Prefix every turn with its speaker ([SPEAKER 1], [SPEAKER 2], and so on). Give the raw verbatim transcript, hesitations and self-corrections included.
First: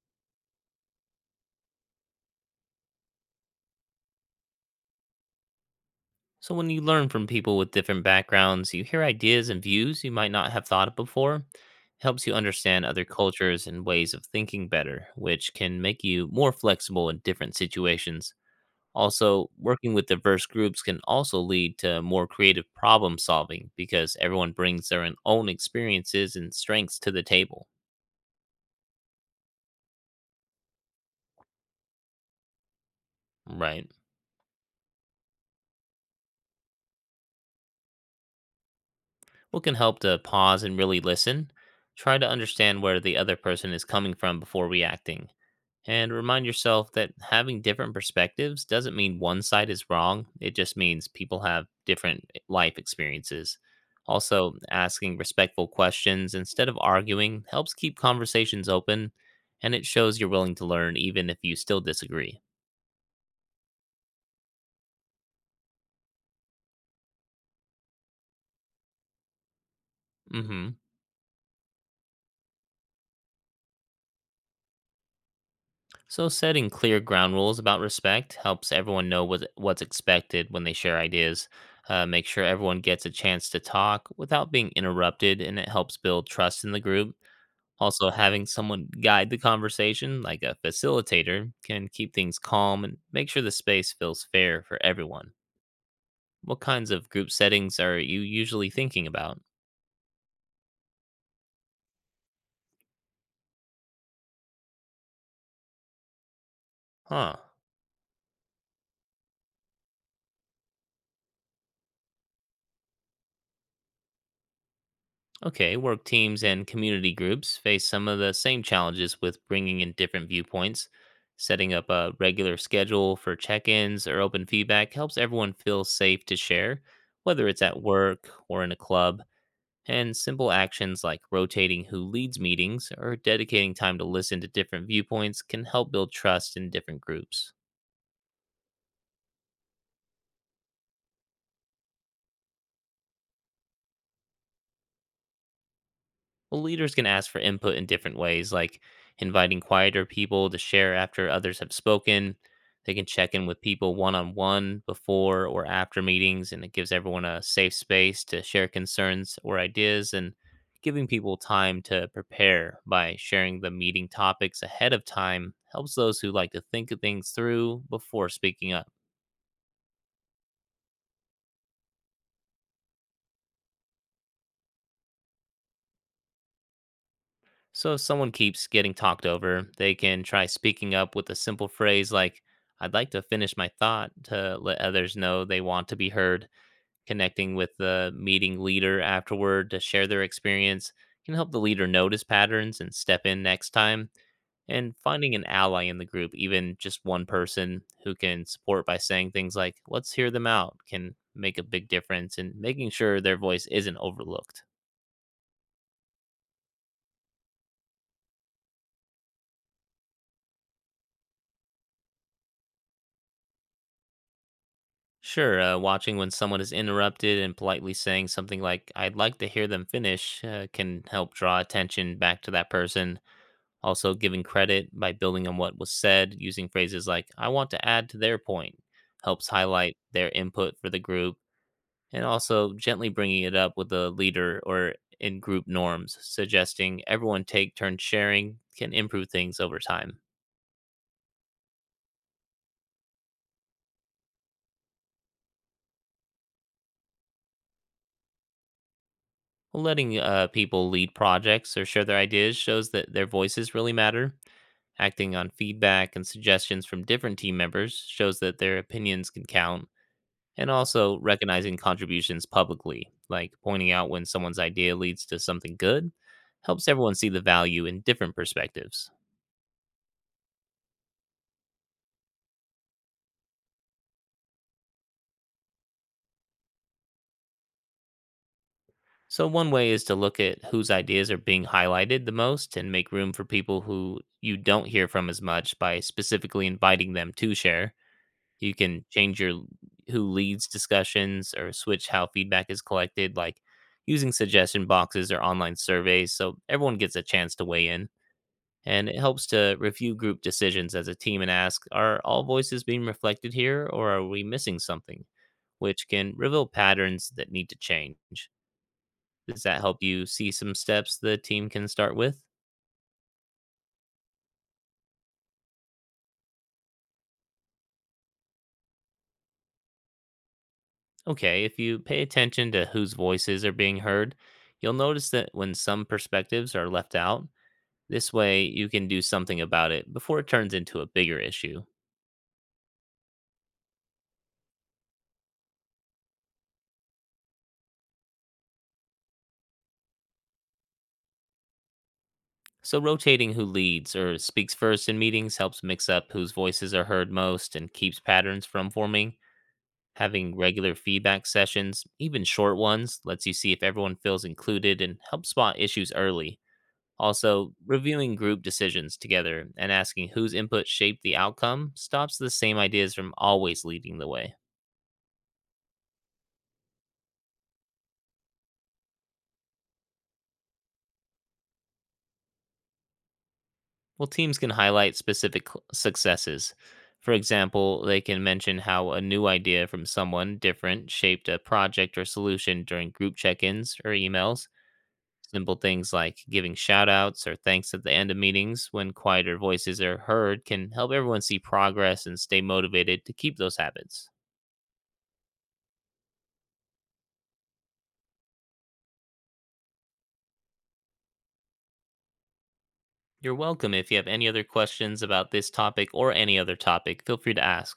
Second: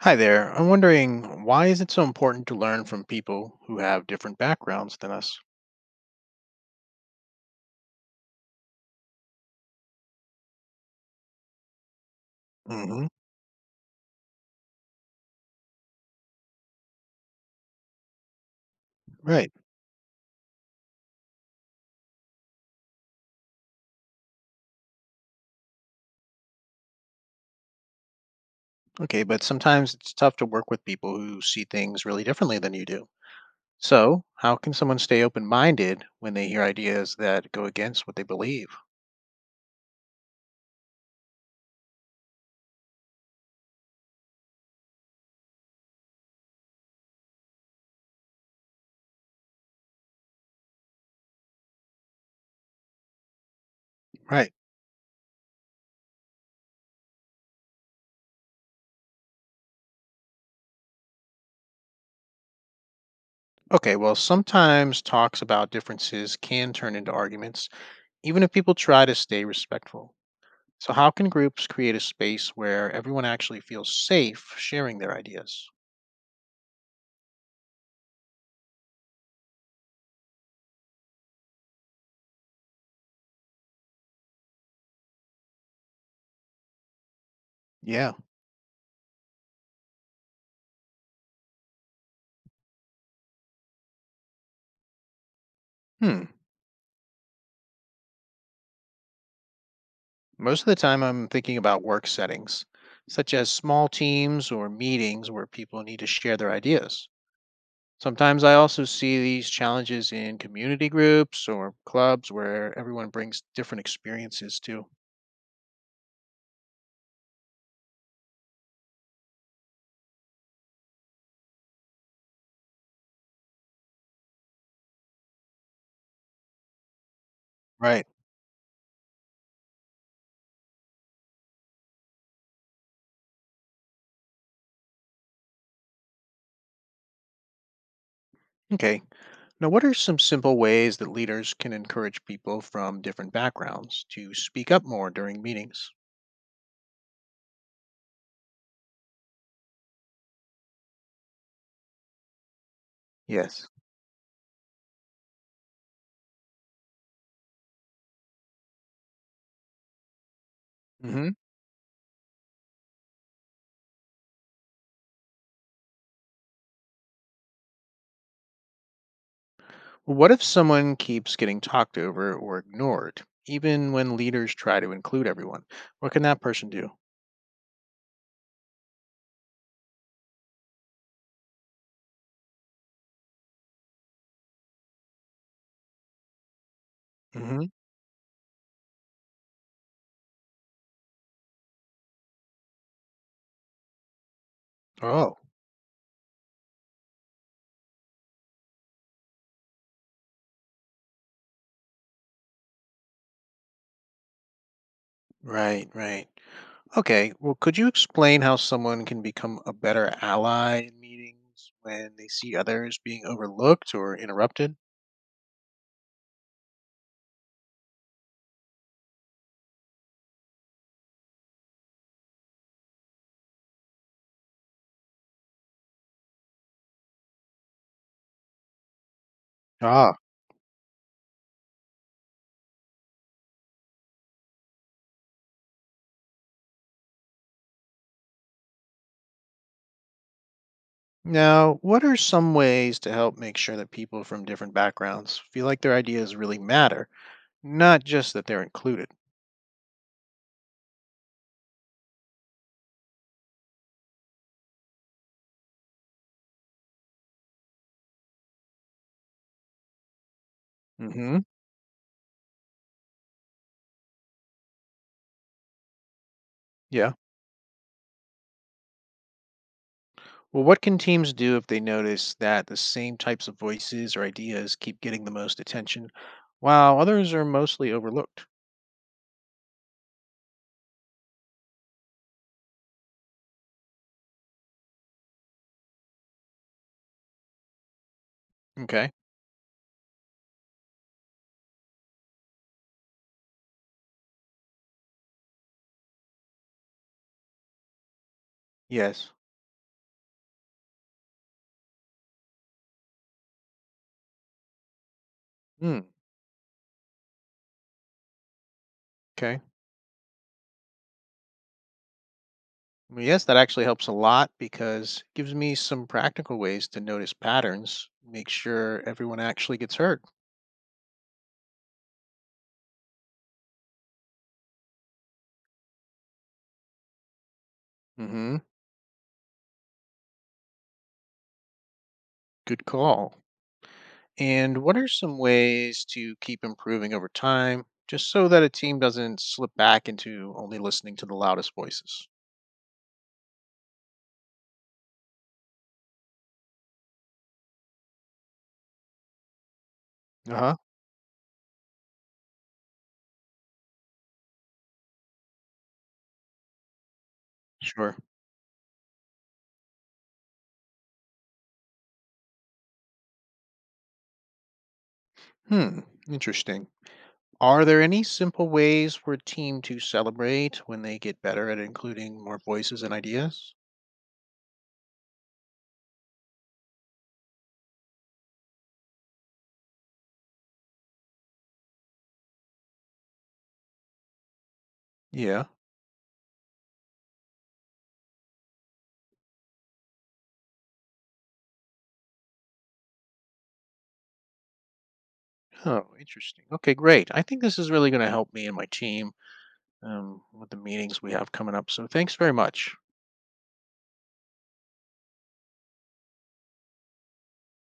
[SPEAKER 1] Hi there. I'm wondering, why is it so important to learn from people who have different backgrounds than us?
[SPEAKER 2] So, when you learn from people with different backgrounds, you hear ideas and views you might not have thought of before. It helps you understand other
[SPEAKER 1] Hmm.
[SPEAKER 2] cultures and ways of thinking better, which can make you more flexible in different situations. Also,
[SPEAKER 1] Right.
[SPEAKER 2] working with diverse groups can also lead to more creative problem solving because everyone brings their own own experiences and strengths to the table.
[SPEAKER 1] Okay, but sometimes it's tough to work with people who see things really differently than you do.
[SPEAKER 2] Right.
[SPEAKER 1] So, how can someone stay open minded when they hear ideas that go against what they believe?
[SPEAKER 2] What can help to pause and really listen? Try to understand where the other person is coming from before reacting. And remind yourself that having different perspectives doesn't mean one side is wrong. It just means people have different eh, life experiences.
[SPEAKER 1] Right.
[SPEAKER 2] Also, asking respectful questions instead of arguing helps keep conversations open, and it shows you're willing to learn even if you still disagree.
[SPEAKER 1] Okay, well, sometimes talks about differences can turn into arguments, even if people try to stay respectful.
[SPEAKER 2] Hmm.
[SPEAKER 1] So, how can groups create a space where everyone actually feels safe sharing their ideas?
[SPEAKER 2] So, setting clear ground rules about respect helps everyone know what, what's expected when they share ideas. Uh, make sure everyone gets a chance to talk without being interrupted, and it helps build trust in the group. Also,
[SPEAKER 1] Yeah.
[SPEAKER 2] having someone guide the conversation, like a facilitator, can keep things calm and make sure the space feels fair for everyone.
[SPEAKER 1] Hmm.
[SPEAKER 2] What kinds of group settings are you usually thinking about?
[SPEAKER 1] Most of the time, I'm thinking about work settings, such as small teams or meetings where people need to share their ideas.
[SPEAKER 2] Huh.
[SPEAKER 1] Sometimes I also see these challenges in community groups or clubs where everyone brings different experiences too.
[SPEAKER 2] Okay, work teams and community groups face some of the same challenges with bringing in different viewpoints. Setting up a regular schedule for check ins or open feedback helps everyone feel safe to share, whether it's at
[SPEAKER 1] Right.
[SPEAKER 2] work or in a club. And simple actions like rotating who leads meetings or dedicating time to listen to different viewpoints can help build trust in different groups.
[SPEAKER 1] Okay. Now, what are some simple ways that leaders can encourage people from different backgrounds to speak up more during meetings?
[SPEAKER 2] Well, leaders can ask for input in different ways, like inviting quieter people to share after others have spoken. They can check in with
[SPEAKER 1] Yes.
[SPEAKER 2] people one on one before or after meetings, and it gives everyone a safe space to share concerns or ideas. And giving
[SPEAKER 1] Hmm.
[SPEAKER 2] people time to prepare by sharing the meeting topics ahead of time helps those who like to think of things through before speaking up.
[SPEAKER 1] What if someone keeps getting talked over or ignored, even when leaders try to include everyone? What can that person do?
[SPEAKER 2] So if someone keeps getting talked over, they can try speaking up with a simple phrase like, I'd like to finish my thought, to let others know they want to be heard. Connecting
[SPEAKER 1] Hmm.
[SPEAKER 2] with the meeting leader afterward to share their experience can help the leader notice patterns and step in next time. And finding
[SPEAKER 1] Oh,
[SPEAKER 2] an ally in the group, even just one person who can support by saying things like, let's hear them out, can make a big difference in making sure their voice isn't overlooked.
[SPEAKER 1] right, right. Okay, well, could you explain how someone can become a better ally in meetings when they see others being overlooked or interrupted?
[SPEAKER 2] Sure, uh, watching when someone is interrupted and politely saying something like, I'd like to hear them finish, uh, can help draw attention back to that person. Also, giving credit by building on what was said, using phrases like, I want to add to their point, helps highlight
[SPEAKER 1] Ah.
[SPEAKER 2] their input for the group. And also, gently bringing it up with the leader or in group norms, suggesting everyone take turns sharing can improve things over time.
[SPEAKER 1] Now, what are some ways to help make sure that people from different backgrounds feel like their ideas really matter, not just that they're included?
[SPEAKER 2] Letting uh, people lead projects or share their ideas shows that their voices really matter. Acting on feedback and suggestions from different team members shows that their opinions can count, and also
[SPEAKER 1] Hmm.
[SPEAKER 2] recognizing contributions publicly, like pointing out when someone's idea leads to something good, helps
[SPEAKER 1] Yeah.
[SPEAKER 2] everyone see the value in different perspectives.
[SPEAKER 1] Well, what can teams do if they notice that the same types of voices or ideas keep getting the most attention, while others are mostly overlooked?
[SPEAKER 2] So, one way is to look at whose ideas are being highlighted the most and make room for people who you don't hear from as much by specifically inviting them to share. You can
[SPEAKER 1] Okay.
[SPEAKER 2] change your who leads discussions, or switch how feedback is collected, like using suggestion boxes or online surveys so everyone gets a chance to weigh in. And it
[SPEAKER 1] Yes.
[SPEAKER 2] helps to review group decisions as a team and ask, are all voices being reflected here or are we missing something?
[SPEAKER 1] Hmm.
[SPEAKER 2] Which can reveal patterns that need to change.
[SPEAKER 1] Okay.
[SPEAKER 2] Does that help you see some steps the team can start with?
[SPEAKER 1] Well, yes, that actually helps a lot because it gives me some practical ways to notice patterns, make sure everyone actually gets heard.
[SPEAKER 2] Okay, if you pay attention to whose voices are being heard, you'll notice that when some perspectives are left out.
[SPEAKER 1] Mm
[SPEAKER 2] This
[SPEAKER 1] hmm
[SPEAKER 2] way, you can do something about it before it turns into a bigger issue.
[SPEAKER 1] Good call. And what are some ways to keep improving over time, just so that a team doesn't slip back into only listening to the loudest voices?
[SPEAKER 2] So, rotating who leads or speaks first in meetings helps mix up whose voices are heard most and keeps patterns from forming.
[SPEAKER 1] Uh
[SPEAKER 2] Having
[SPEAKER 1] huh.
[SPEAKER 2] regular feedback sessions, even short ones, lets you see if everyone feels included and helps spot issues early. Also,
[SPEAKER 1] Sure.
[SPEAKER 2] reviewing group decisions together and asking whose input shaped the outcome stops the same ideas from always leading the way.
[SPEAKER 1] Hmm, interesting. Are there any simple ways for a team to celebrate when they get better at including more voices and ideas?
[SPEAKER 2] Well, teams can highlight specific cl- successes. For example, they can mention how a new idea from someone different shaped a project or solution during group check ins or emails.
[SPEAKER 1] Yeah.
[SPEAKER 2] Simple things like giving shout outs or thanks at the end of meetings when quieter voices are heard can help everyone see progress and stay motivated to keep those habits.
[SPEAKER 1] Oh, interesting. Okay, great. I think this is really going to help me and my team um, with the meetings we have coming up. So thanks very much.
[SPEAKER 2] You're welcome. If you have any other questions about this topic or any other topic, feel free to ask.